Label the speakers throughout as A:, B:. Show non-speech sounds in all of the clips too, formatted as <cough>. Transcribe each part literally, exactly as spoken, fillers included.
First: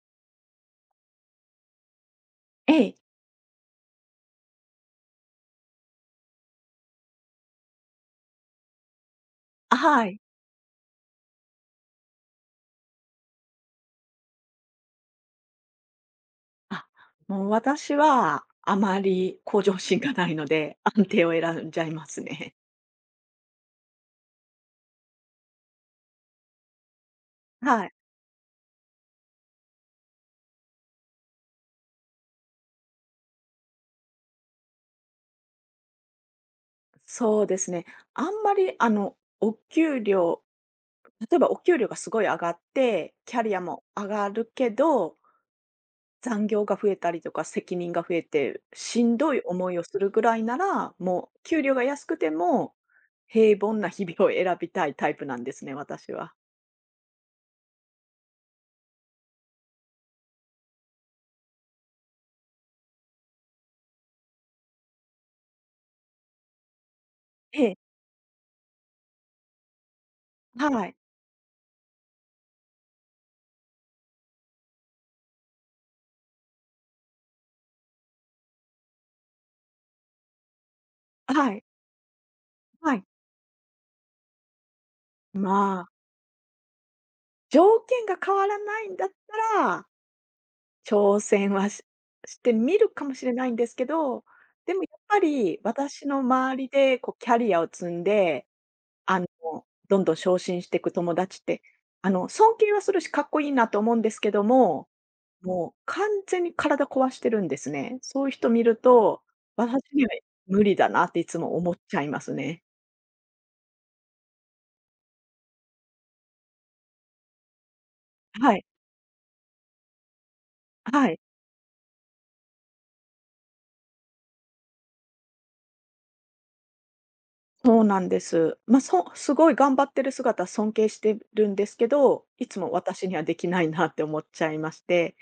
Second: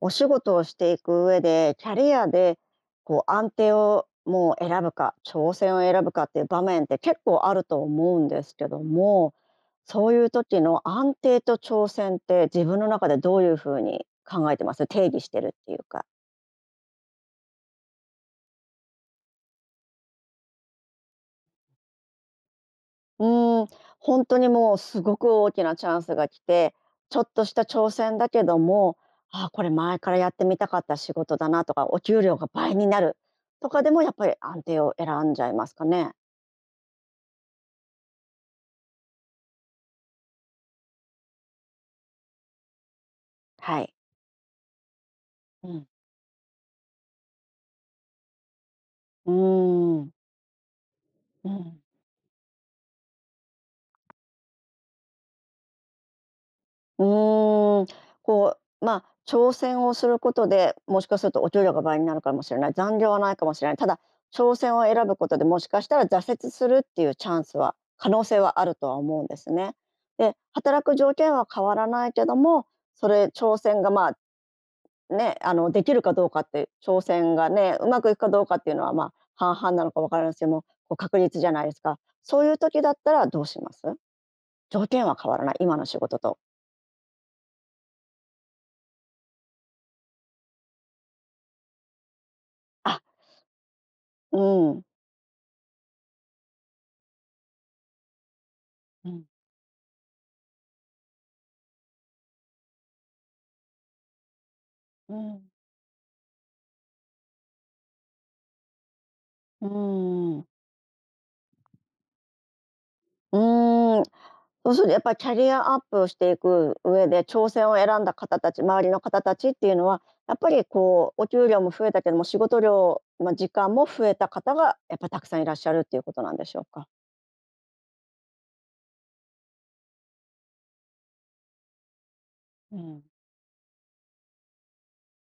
A: お仕事をしていく上で、キャリアで
B: ええ。
A: こう安定をもう選ぶか、挑戦を選ぶかっていう場面って結構あると思うんですけども、
B: あ、は
A: そう
B: い。
A: いう時の安定と挑戦って自分の中でどういうふうに考えてます？定義してるっていうか。
B: あ、もう私はあまり向上心がないので、安定を選んじゃいますね。
A: うーん、本当にもうすごく大きなチャンスが来て、ちょっとし
B: <laughs>
A: た
B: は
A: 挑
B: い。
A: 戦だけども、あ、これ前からやってみたかった仕事だなとか、お給料が倍になるとかでもやっぱり安定を選んじゃいますかね？
B: そうですね。あんまりあの、お給料例えばお給料がすごい上がって、キャリア
A: は
B: も
A: い。
B: 上がるけど、
A: うん、
B: 残業が増えたりとか、責任が増えて、しん
A: う
B: どい思いをす
A: ー
B: る
A: ん、
B: ぐらいなら、もう
A: う
B: 給料
A: ん、
B: が安くても、平凡な日々を選びたいタイプなんですね、私は。
A: うーん、こう、まあ、挑戦をすることで、もしかするとお給料が倍になるかもしれない、残業はないかもしれない、ただ挑戦を選ぶことで、もしかしたら挫折するっていうチャンス
B: え
A: は
B: え、
A: 可能性はあるとは思うんですね。で、
B: は
A: 働
B: い。
A: く条件は変わらないけども、それ挑戦が、まあ、ね、あの、できるかどうかって、挑戦がね、うまくいくかどうかっていうのは、まあ、半々なのかわからないですけども、こう確率じゃ
B: は
A: な
B: い、
A: いですか。そういう時だ
B: は
A: っ
B: い。
A: たらどうします？条件は変わらない、今
B: ま
A: の
B: あ、
A: 仕事と。
B: 条件が変わらないんだったら、挑戦はししてみる
A: あ、
B: かもしれないんですけど、
A: う
B: でも
A: ん。
B: やっぱり私の周りでこうキャリアを積んで、
A: うんう
B: あ
A: ん。
B: の、どんどん昇進していく友達って、あの、尊敬はするし、かっこいいなと思うんですけども、
A: うん。
B: もう完全に体壊してるんですね。そういう人見ると、
A: う
B: 私には
A: ーん。
B: 無理だなっていつも思っちゃいますね。
A: そうするとやっぱりキャリアアップをしていく上で、挑戦を選んだ方た
B: は
A: ち、
B: い、
A: 周りの方たちっていうのは、やっぱり
B: は
A: こ
B: い。
A: う、お給料も増えたけども、仕事量、まあ、時間も増えた方がやっぱたくさんいらっしゃるっていうことなんでしょうか？
B: そうなんです。まあ、そすごい頑張ってる姿尊敬してるんですけど、いつも
A: うん。
B: 私にはできないなって思っちゃいまして、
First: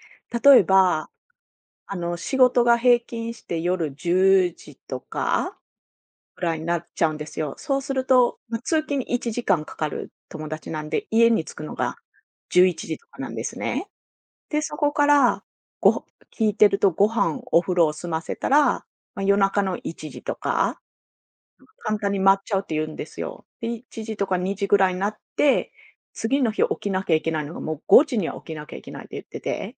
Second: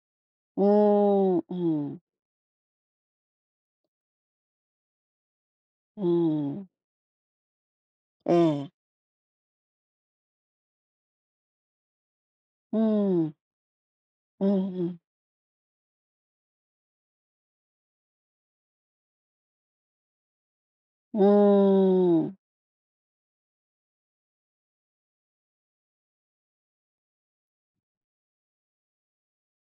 B: 例え
A: うー
B: ば、
A: ん、う
B: あ
A: ん、
B: の、仕事が平均して夜じゅうじとか
A: うー
B: ぐらいに
A: ん、
B: なっちゃうんですよ。そうする
A: え
B: と、まあ、
A: え、
B: 通勤にいちじかんかんかかる友達なんで、家に着くのが11
A: うー
B: 時とかな
A: ん、
B: んですね。
A: う
B: で、そ
A: んう
B: こ
A: ん、
B: から、ご聞いてるとご飯、お風呂を済ませたら、まあ、夜中のいちじとか
A: う
B: 簡単に
A: ー
B: 回
A: ん、
B: っちゃうって言うんですよ。で、いちじとかにじぐらいになって、次の日起きなきゃいけないのが、もうごじには起きなきゃいけないって言ってて、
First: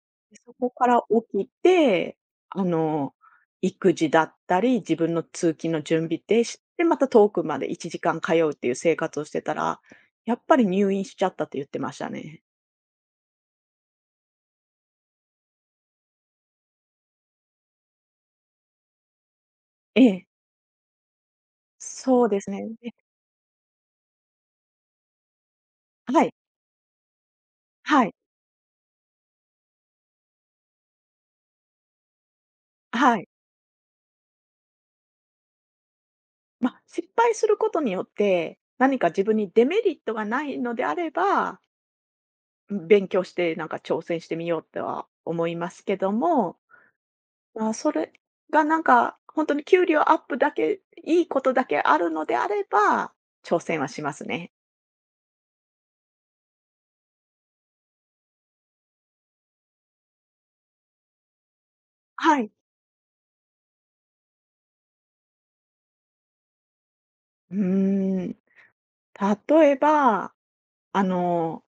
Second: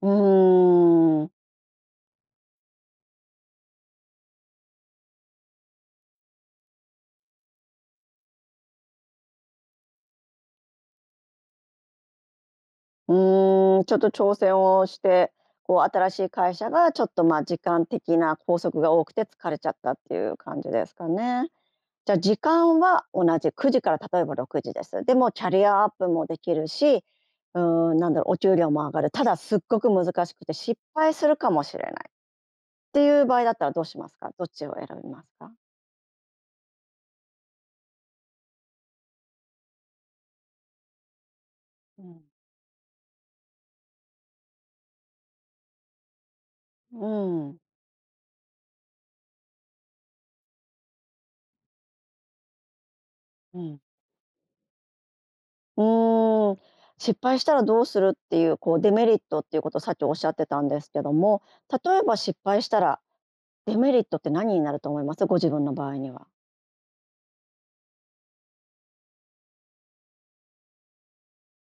A: う
B: でそこから
A: ーん。
B: 起きて、あの、育児だったり、自分の通勤の準備でしで、また遠くまでいちじかん通うっていう生活をしてたら、やっぱり入院しちゃったって言ってましたね。
A: うーん、ちょっと挑戦をして、こう新しい会社がちょっと、ま、時間的な拘束が多くて疲れちゃったっ
B: え
A: て
B: え、
A: いう感じですかね。じゃあ
B: そう
A: 時
B: ですね。
A: 間
B: で、
A: は同じくじから例えばろくじです。でもキャリアアップ
B: は
A: も
B: い、
A: できるし、うーん、
B: は
A: な
B: い、
A: んだろう、お給料も上がる。ただすっごく難しくて失敗するかもしれないって
B: は
A: いう
B: い。
A: 場合だったらどうしますか？どっちを選びますか？
B: まあ、失敗することによって、何か自分にデメリットがないのであれば
A: うん。
B: 勉強して、なんか挑戦してみようとは思いますけども、
A: うん、
B: まあ、それがなんか、本当に給料アップだけ、いいことだけあるのであれば、挑
A: う
B: 戦
A: ん。
B: はしますね。
A: うーん、失敗したらどうするっていう、こうデメリットっていうことをさっきおっしゃってたんですけども、例えば失
B: はい。
A: 敗したらデメリットって何になると思います？ご自分の場合には。
B: うーん。例えば、あの、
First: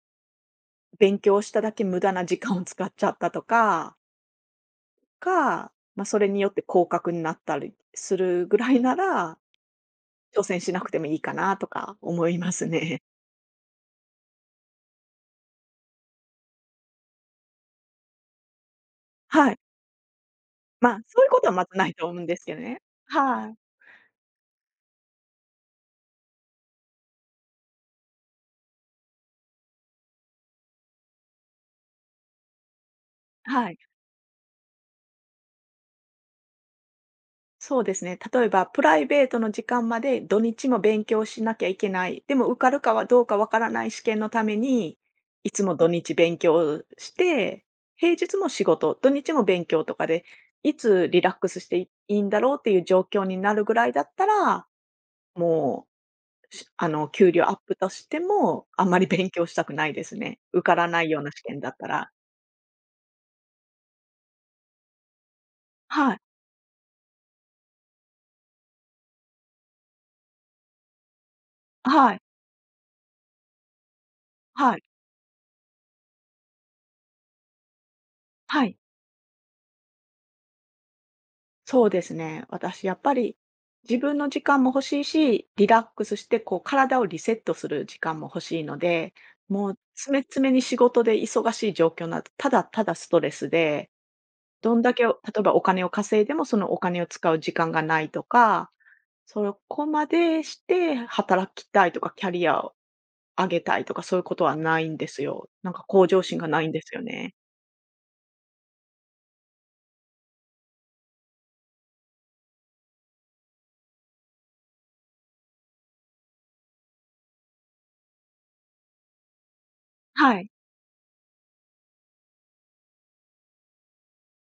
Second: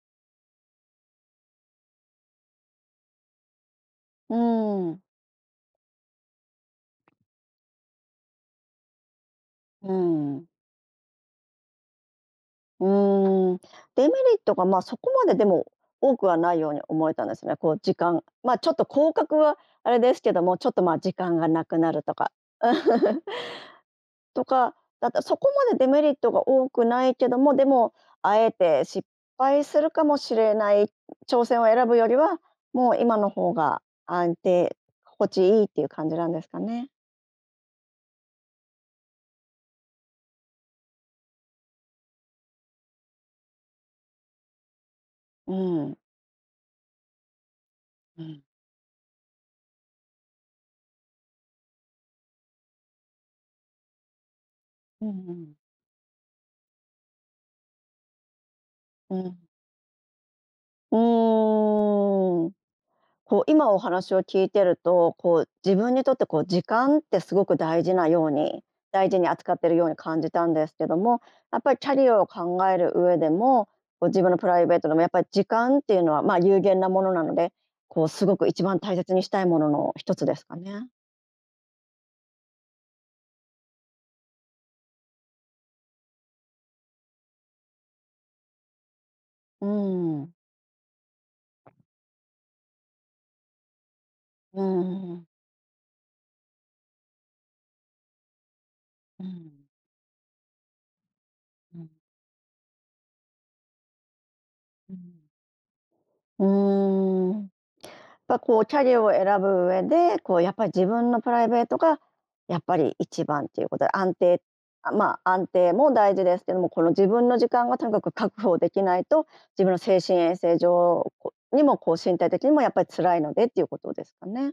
B: 勉強しただけ無駄な時間を使っちゃったとか
A: うーん、
B: か、まあ、それによって降格になったりするぐらいなら、
A: う
B: 挑
A: ん、
B: 戦しなくてもいいかなとか思います
A: う
B: ね。
A: ーん。デメリットが、ま、そこまででも多くはないように思えたんですね。こう時間、ま、ちょっと広角
B: は
A: は
B: い。
A: あれですけども、ちょっと、
B: ま
A: ま、
B: あ、
A: 時
B: そういう
A: 間
B: こと
A: が
B: はま
A: な
B: ず
A: く
B: な
A: な
B: い
A: る
B: と
A: と
B: 思うん
A: か。
B: ですけどね。
A: <laughs>
B: はい。
A: とか、だったらそこまでデメリットが多くないけども、でも、あえて失敗するかもしれない挑戦を選ぶよりは、もう今の方
B: はい、
A: が安定、心地いいっていう感じなんですかね。
B: そうですね。例えば、プライベートの時間まで土日も勉強しなきゃいけない。でも受かるかはどうかわからない試験のために、い
A: う
B: つも土
A: ん。
B: 日勉強して、平
A: う
B: 日
A: ん。
B: も仕事、土日も勉強とかで、いつリラックスしていいんだろうっていう状況になるぐらいだったら、
A: うんうん。
B: もう、しあの、給料アップとしても、あんまり
A: う
B: 勉
A: ん
B: 強したくないですね。受から
A: う
B: ないような試験だったら。
A: ーん。こう今お話を聞いてると、こう自分にと
B: は
A: っ
B: い、
A: てこう時間ってすごく大事なように大事に扱ってるように感じたんですけども、やっぱりキャリ
B: はい、
A: アを考える上でも、こう自分のプライ
B: は
A: ベー
B: い、
A: トでもやっぱり時間っていうのは、ま、有限なものなので、こうすごく一
B: はい。
A: 番大切にしたいものの一つですかね。
B: そうですね。私、やっぱり自分の時間も欲しいし、リラックスして、こう、体をリセットする時間も欲しいので、
A: う
B: もう、詰め
A: ん。
B: 詰めに仕事で忙しい状況など、ただただストレスで、
A: う
B: ど
A: ん
B: ん
A: う
B: だけ、例
A: んうん。
B: えばお金を稼いでも、そのお金を使う時間がないとか、
A: う
B: そこまでして働きた
A: ん。
B: いとか、キャリアを上げたいとか、そういうことはない
A: う
B: んですよ。なんか向上心がないんですよね。
A: ん。ぱこうキャリアを選ぶ上で、こうやっぱり自分のプライベートがやっぱり一番っていうことで、安定あ、まあ、安定も大事ですけども、この自分の時間がとにかく確保できないと、自分の精神衛
B: はい。
A: 生上、こにもこう身体的にもやっぱり辛いのでっていうことですかね。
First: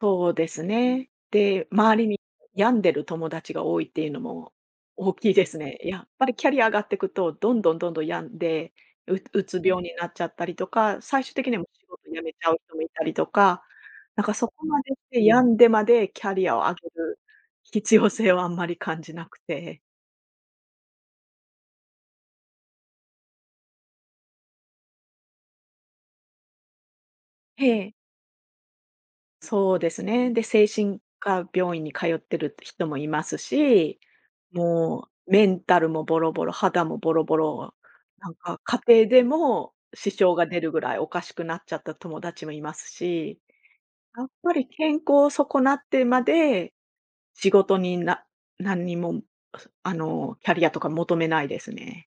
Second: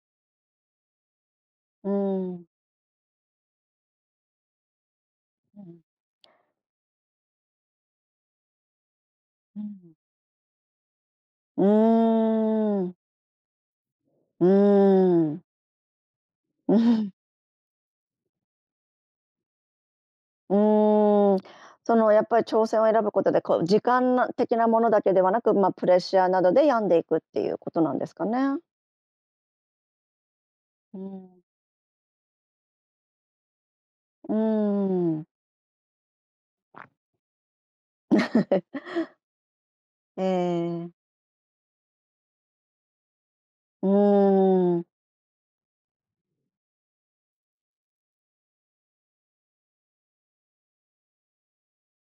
B: そうですね。で、
A: う
B: 周りに
A: ーん。
B: 病んでる友達が多いっていうのも大きいです
A: う
B: ね。
A: ん。
B: やっぱりキャリア上がっていくと、どんどんどんどん病んで、ううつ
A: う
B: 病に
A: ん。
B: なっちゃったりとか、最終的には
A: う
B: もう仕事辞めちゃう人も
A: ー
B: い
A: ん。
B: たりとか、なんか
A: う
B: そ
A: ー
B: こまでして
A: ん。
B: 病んでまでキャリアを上げる必要性はあんまり感じなくて。
A: うーん、そのやっぱり挑戦を選ぶことで、こう時間な的なものだけではなく、まあ、プレッシャーなどで病んでいくっていう
B: え
A: ことな
B: え。
A: んですかね？
B: そうですね。で、精
A: う
B: 神
A: ん。
B: 科病院に通ってる人もいますし、
A: うー
B: も
A: ん
B: うメンタルもボロボロ、肌もボロボロ、なんか家
A: <laughs>。
B: 庭でも支障が出るぐら
A: え
B: いおかしくなっちゃった友達もいますし、
A: ーう
B: やっぱり
A: ーん、
B: 健康を損なってまで、仕事にな何にも、あの、キャリアとか求めないですね。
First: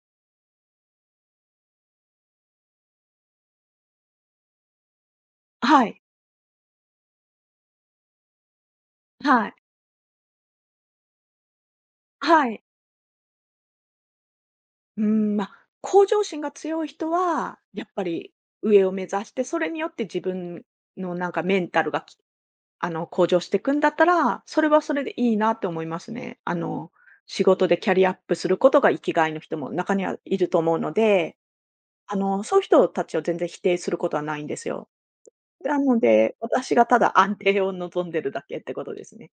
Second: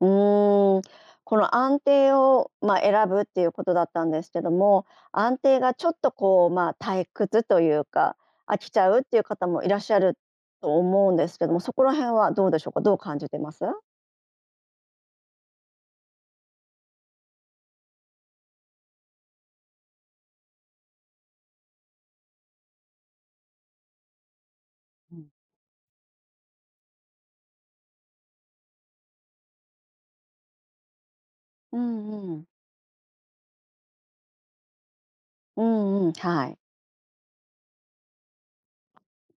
A: うーん。この安定を、まあ、選ぶっていうことだったんですけども、安定が
B: は
A: ちょっ
B: い、
A: とこう、まあ、退屈というか、飽きちゃうっていう方
B: はい、
A: もいらっしゃると思うんですけども、そこら辺はど
B: は
A: うで
B: い。
A: しょうか？どう感じてます？
B: うーん、まあ、向上心が強い人は、やっぱり上を目指して、それによって自分のなんかメンタルが、きあの、向上していくんだったら、それはそれで
A: うん。
B: いいなって思いますね。あの、仕事でキャリアアップすることが生きがいの人も中にはいると思うので、
A: う
B: あ
A: んう
B: の、
A: ん。
B: そういう人たちを全然否定することはないんですよ。
A: う
B: なの
A: んうん、
B: で、
A: はい。
B: 私がただ安定を望んでるだけってことですね。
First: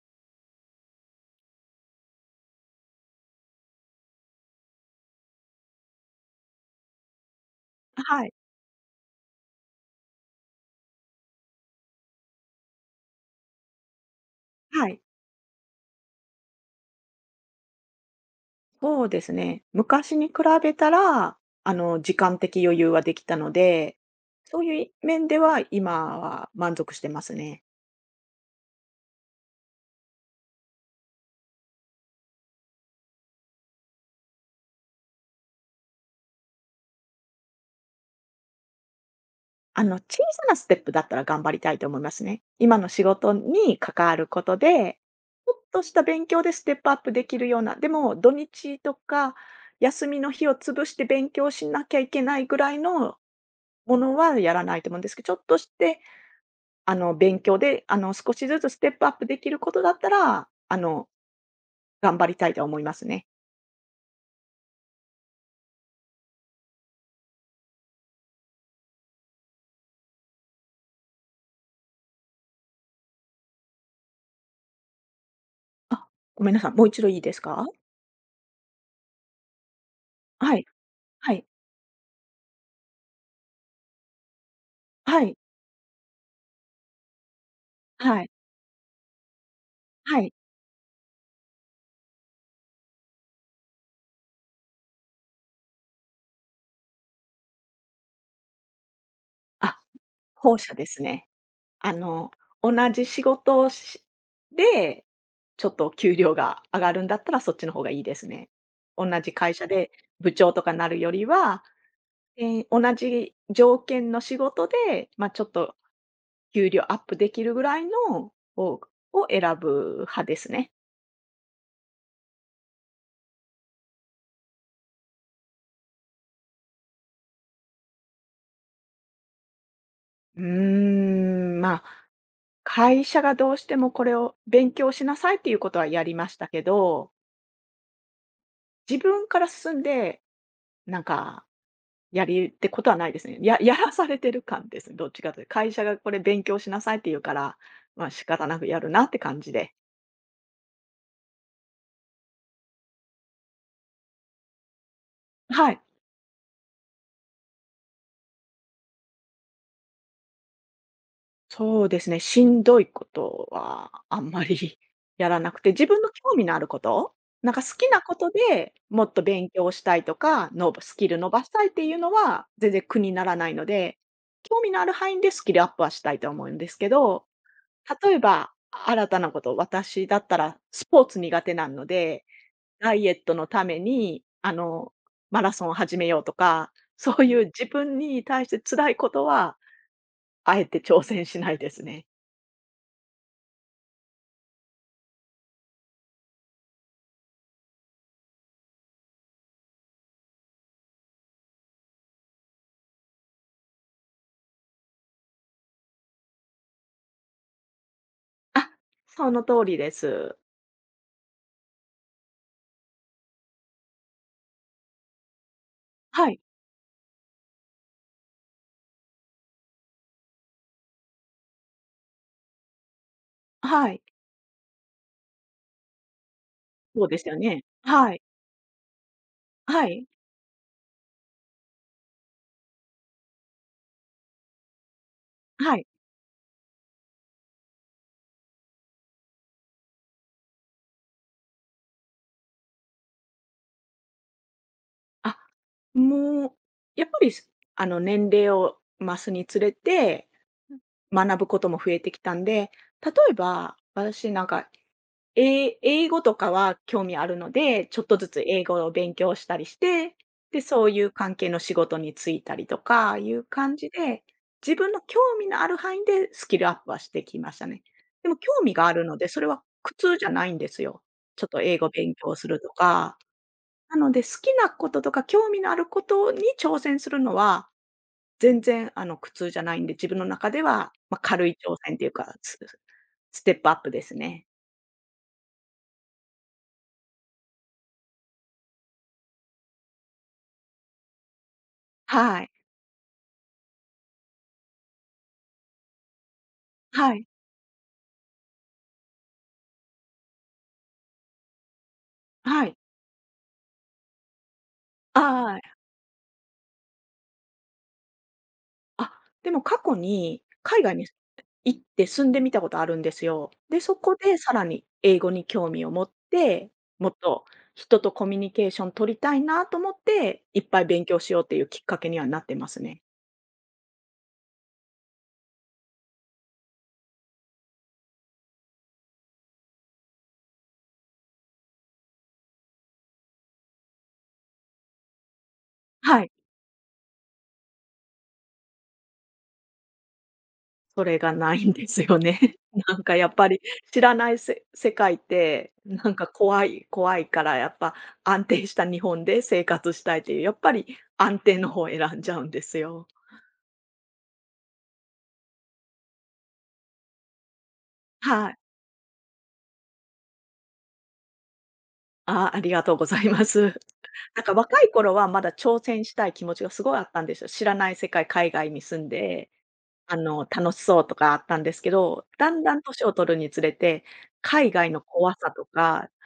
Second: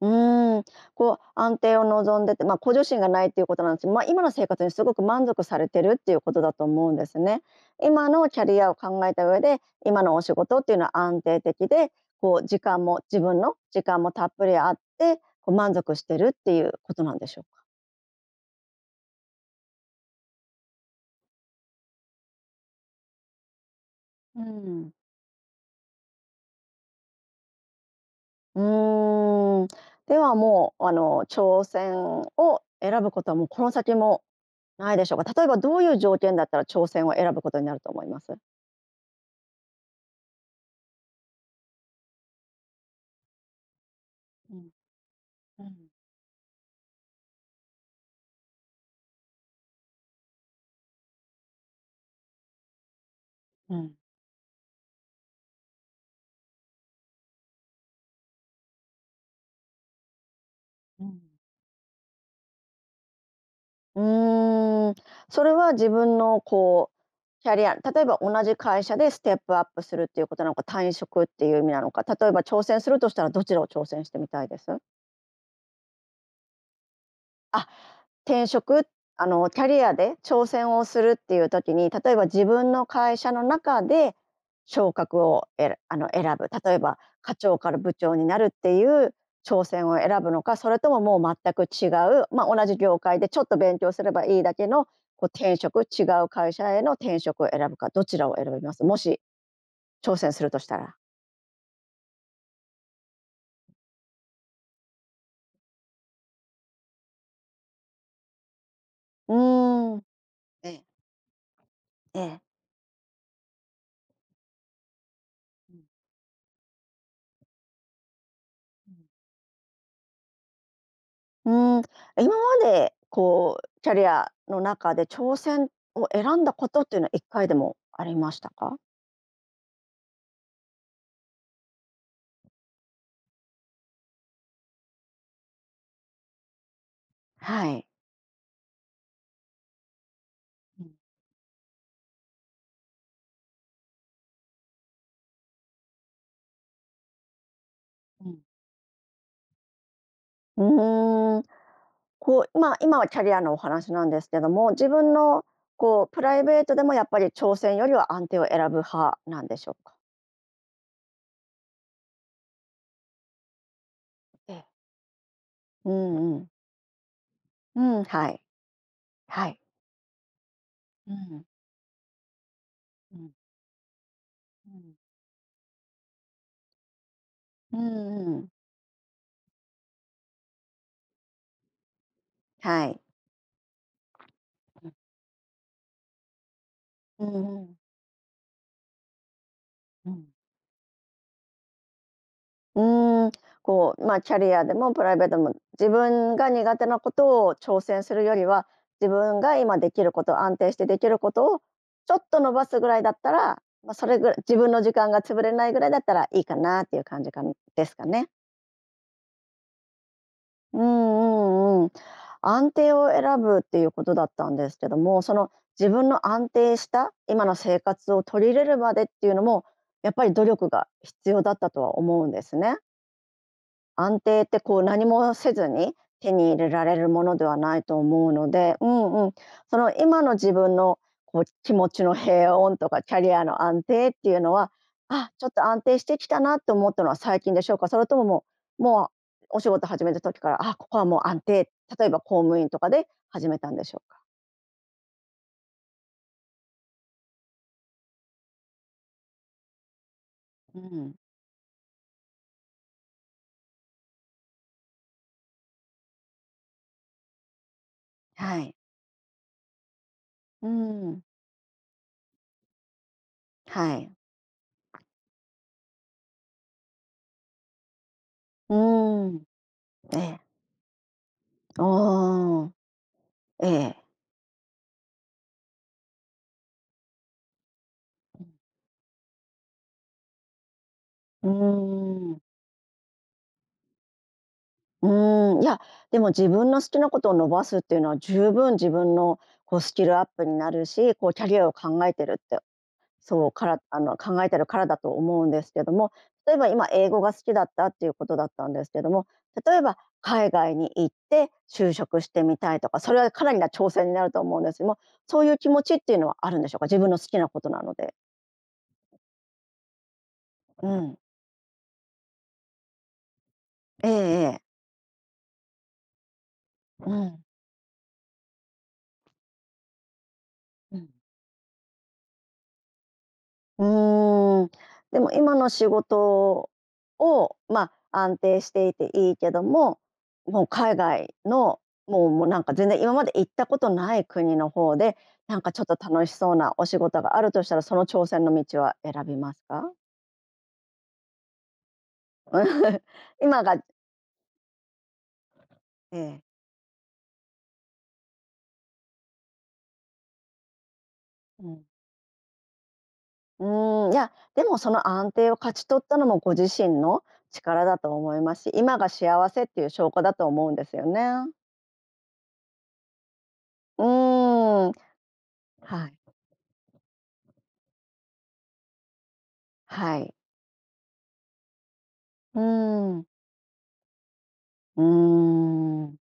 A: うーん、こう安定を望んでて、まあ、向上心がないっていうことなんですけど。まあ、今の生活にすごく満足されてるっていうことだと思うんですね。今
B: は
A: の
B: い。
A: キャリアを考えた上で、今のお仕事っていうのは安定的で、こう時間も自分の時間もたっぷりあっ
B: はい。
A: て、こう満足してるっていうことなんでしょうか？
B: そうですね。昔に比べたら、あの、時間的余裕はできたので、
A: う
B: そうい
A: ん。
B: う面では今は満足してますね。
A: うーん、ではもう、あの、挑戦を選ぶことはもうこの先もないでしょうか？例えばどういう条件だったら挑戦を選ぶことになると思います？
B: あの、小さなステップだったら頑張りたいと思いますね。今の仕事に関わるこ
A: う
B: と
A: ん、
B: で、ちょっ
A: う
B: と
A: ん、
B: した勉強でステップアップできるような、でも土日とか休みの日を潰して勉強しなきゃいけないぐらいの
A: うん。
B: ものはやらないと思うんですけど、ちょっとして、あの、勉強で、あの、少しずつステップアップできることだったら、あ
A: う
B: の、
A: ん。
B: 頑張りたいと思いますね。
A: うーん、それは自分のこう、キャリア、例えば同じ会社でステップアップするっていうことなのか、退職っていう意味なのか、例えば挑戦するとしたらどちらを挑戦してみたいです？
B: あ、ごめんなさい、もういちどいいですか？
A: あ、転職、あの、キャリアで挑
B: はい、
A: 戦をするっ
B: は
A: てい
B: い、
A: う時に、例えば自分の会社の中で昇
B: は
A: 格
B: い、
A: をえらあの、選ぶ。例えば課長から部長
B: は
A: に
B: い、
A: なるっていう挑戦を
B: は
A: 選ぶ
B: い。
A: のか、それとももう全く違う、まあ、同じ業界でちょっと勉強すればいいだけの、こう転職、違う会社への転職を選ぶか、どちらを選びます？もし
B: あ、
A: 挑戦する
B: 後
A: とし
B: 者
A: た
B: で
A: ら。
B: すね。あの、同じ仕事をしで、ちょっと給料が上がるんだったら、そっちの方がいいですね。同じ
A: う
B: 会社で
A: ーん。
B: 部長と
A: え
B: か
A: え。
B: なるよりは、
A: ええ。
B: えー同じ条件の仕事で、まあ、ちょっ
A: う
B: と
A: ん。
B: 給料アップできるぐらいのをを選ぶ派ですね。
A: うーん、今までこうキャリアの中で挑戦を選んだことっていうのはいっかいでもありましたか？
B: うーん、まあ、会社がどうしてもこれを勉強しなさいっていうことはやりましたけど、
A: はい。
B: 自分から進んで、
A: うん、
B: なんか、やりってことはないですね。や <laughs> やらされてる感ですね、どっちかというと。会社がこれ勉強しなさいって言うから、まあ、仕
A: うん。
B: 方なくやるなって感じで。
A: うーん、こう、まあ、今はキャリアのお話なんですけども、自分の
B: はい。
A: こうプライベートでもやっぱり挑戦よりは安定を選ぶ派なんでしょうか？
B: そうですね、しんどいことはあんまり
A: ええ。
B: <laughs> やらなくて、自
A: う
B: 分の
A: ん
B: 興
A: う
B: 味
A: ん。
B: のあること、なんか好
A: う
B: きな
A: ん、
B: こ
A: は
B: と
A: い。
B: でもっと勉
A: はい。
B: 強したいとか、のスキ
A: う
B: ル伸ば
A: ん、
B: したいっていうのは全然苦に
A: うん、
B: な
A: うん。
B: らないので、興味のある範囲でスキルアップはしたいと思うんですけど、
A: う
B: 例え
A: んうん。
B: ば新たなこと、私だったらスポーツ苦手なので、
A: は
B: ダ
A: い。
B: イエットのために、あ
A: う
B: の、
A: ん。
B: マラソンを始めようとか、そう
A: う
B: いう
A: んう
B: 自
A: ん。
B: 分に対して辛いことは、
A: うんはいうんうんうん
B: あえて挑戦しないですね。
A: うーん、こう、まあ、キャリアでもプライベートでも、自分が苦手なことを挑戦するよりは、自分が今できること、安定してできることをちょっと伸ばすぐらいだったら、まあ、それぐらい自分の時間が潰れないぐらいだったらいいかなっていう感じかんですかね。
B: あ、その通りです。
A: うんうんうん。安定を選ぶっていうことだったんですけども、その自分の
B: はい。
A: 安定した今の生活を取り入れるまでっていうのも、やっぱり努力が必要だったとは思うんですね。
B: はい。
A: 安定ってこう何もせずに手に入れられ
B: そう
A: る
B: で
A: も
B: すよ
A: のでは
B: ね。
A: ないと
B: はい。
A: 思うので、うんうん、そ
B: は
A: の
B: い。
A: 今の自分のこう気持ちの平穏とかキャリアの安定っていうのは、あ、ちょっと
B: は
A: 安
B: い。
A: 定してきたなって思ったのは最近でしょうか？それとももう、もうお仕事始めた時から、あ、ここはもう安定、例えば公務員とかで始めたんでしょうか？
B: あ、もう、やっぱり、すあの、年齢を増すにつれて、
A: うん、
B: 学ぶことも増えてきたんで、例えば、私なんかえ英語とかは興味あるので、ちょっとずつ
A: は
B: 英
A: い。
B: 語を勉強したりして、で、
A: う
B: そういう
A: ん、
B: 関係の仕事に就いたりとかいう感じ
A: はい。
B: で、自分の興味のある範囲でスキルアップはしてきましたね。でも興味
A: う
B: があるの
A: ー
B: で、そ
A: ん、
B: れは苦痛
A: え
B: じゃ
A: え。
B: ないんですよ。ちょっと英語勉強すると
A: あ
B: か。
A: あ、え
B: な
A: え。
B: ので、好きなこととか興味のあることに挑戦するのは、全然あの苦痛じゃないんで、自分の中では、まあ、軽
A: うー
B: い挑戦っていうか、
A: ん。
B: スステップアップですね。
A: うーん、いや、でも自分の好きなことを伸ばすっていうのは十分自分のこうスキルアップになるし、こうキャリアを考えてる
B: は
A: っ
B: い。
A: て、そうからあの考えてるからだと思うんですけども、例えば今英
B: は
A: 語
B: い。
A: が好きだったっていうことだったんですけども、例えば海外に行って就職してみ
B: は
A: た
B: い。
A: いとか、それはかなりな挑戦になると思うんですけども、そういう気
B: あ
A: 持ちっていうのはあるんでしょうか？自分の好きなことなので。
B: あ、あ、でも過去に海
A: う
B: 外に
A: ん。
B: 行って住んでみたことあるんですよ。で、そ
A: ええ
B: こで
A: え
B: さ
A: え。
B: らに英語に興味を持って、も
A: う
B: っと
A: ん。
B: 人とコミュニケーション取りたいなと思って、いっぱい
A: う
B: 勉
A: ん。
B: 強しようっていうきっかけにはなってますね。
A: うーん、でも今の仕事を、まあ、安定していていいけども、もう海外の、もうもうなんか全然今まで行ったことない国の方で、なんかちょっと
B: は
A: 楽
B: い、
A: しそうなお仕事があるとしたら、その挑戦の道は選びますか？
B: それがないんですよね。<laughs> なん
A: <laughs>
B: かやっぱり
A: 今が
B: 知らないせ世界って、なん
A: え
B: か
A: え、
B: 怖い怖いからやっぱ安定した日本で生活したいっていう、やっぱり安定の
A: う
B: 方
A: ん。
B: を選んじゃうんですよ。
A: うーん、いや、でもその安定を勝ち取ったのもご自身の力だと思い
B: は
A: ま
B: い。
A: すし、今が幸せっていう証拠だと思うんですよね。
B: あ、ありがとうございます。
A: う
B: なんか若
A: ー
B: い
A: ん、
B: 頃はまだ挑戦
A: は
B: し
A: い、
B: たい気持ちがすごいあったんですよ。知らない世界、海外に住んで、あ
A: はい。
B: の、楽しそうとかあったんですけど、だ
A: う
B: んだん年を
A: ん、
B: 取るにつれて、海外の
A: うー
B: 怖さとか、
A: ん、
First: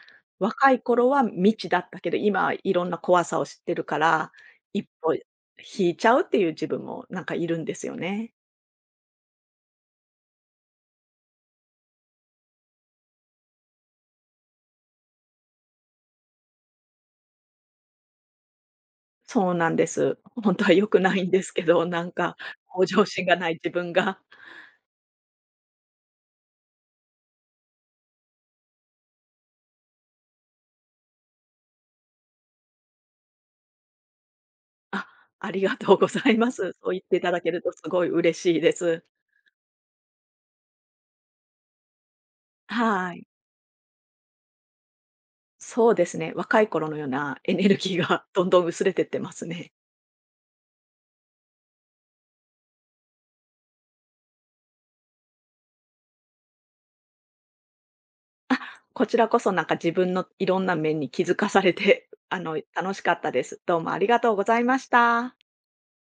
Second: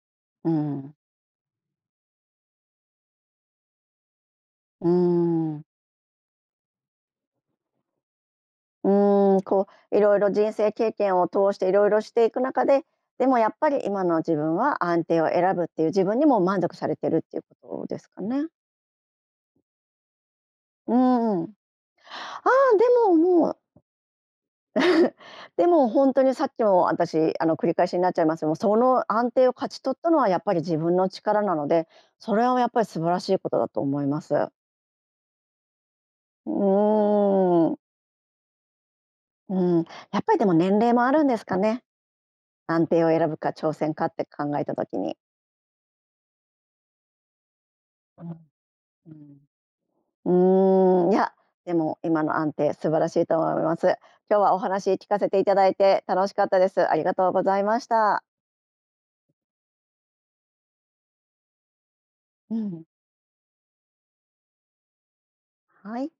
A: う
B: 若い
A: ん、
B: 頃は未知だったけど、今はいろんな怖さを知ってるから、一
A: うー
B: 歩
A: ん、
B: 引いちゃうっていう自分もなんかいるんですよね。
A: うーん、こう、いろいろ人生経験を通していろいろしていく中で、でもやっぱり今の自分は安定を選ぶっていう自分にも満足されてるっていうことですかね。
B: そうなんです。本当は良
A: う
B: くないんで
A: ん。あ
B: すけど、なんか
A: あ、で
B: 向上
A: も
B: 心がな
A: も
B: い
A: う
B: 自分が、
A: <laughs>、でも本当にさっきも私、あの、繰り返しになっちゃいますけども、その安定を勝ち取ったのはやっぱり自分の力なので、それはやっぱり素晴らしいことだと思います。
B: あ、ありがとうございま
A: う
B: す。そう言っていただける
A: ー
B: と
A: ん。
B: すごい嬉しいです。
A: うん、やっぱりでも年齢もあるんですかね。安定を
B: はい。
A: 選ぶか挑戦かって考えた時に。
B: そうですね。若い頃のようなエネルギー
A: う
B: が <laughs> ど
A: ん、
B: んどん薄れてっ
A: う
B: てま
A: ん。
B: すね。
A: ん、いや、でも今の安定素晴らしいと思います。今日はお話聞かせていただいて楽しかったです。ありがとうございました。
B: こちらこそなんか自分のいろんな面に気づかされて、あ
A: う
B: の、
A: ん。
B: 楽しかったです。どうもありがとうございました。
A: はい。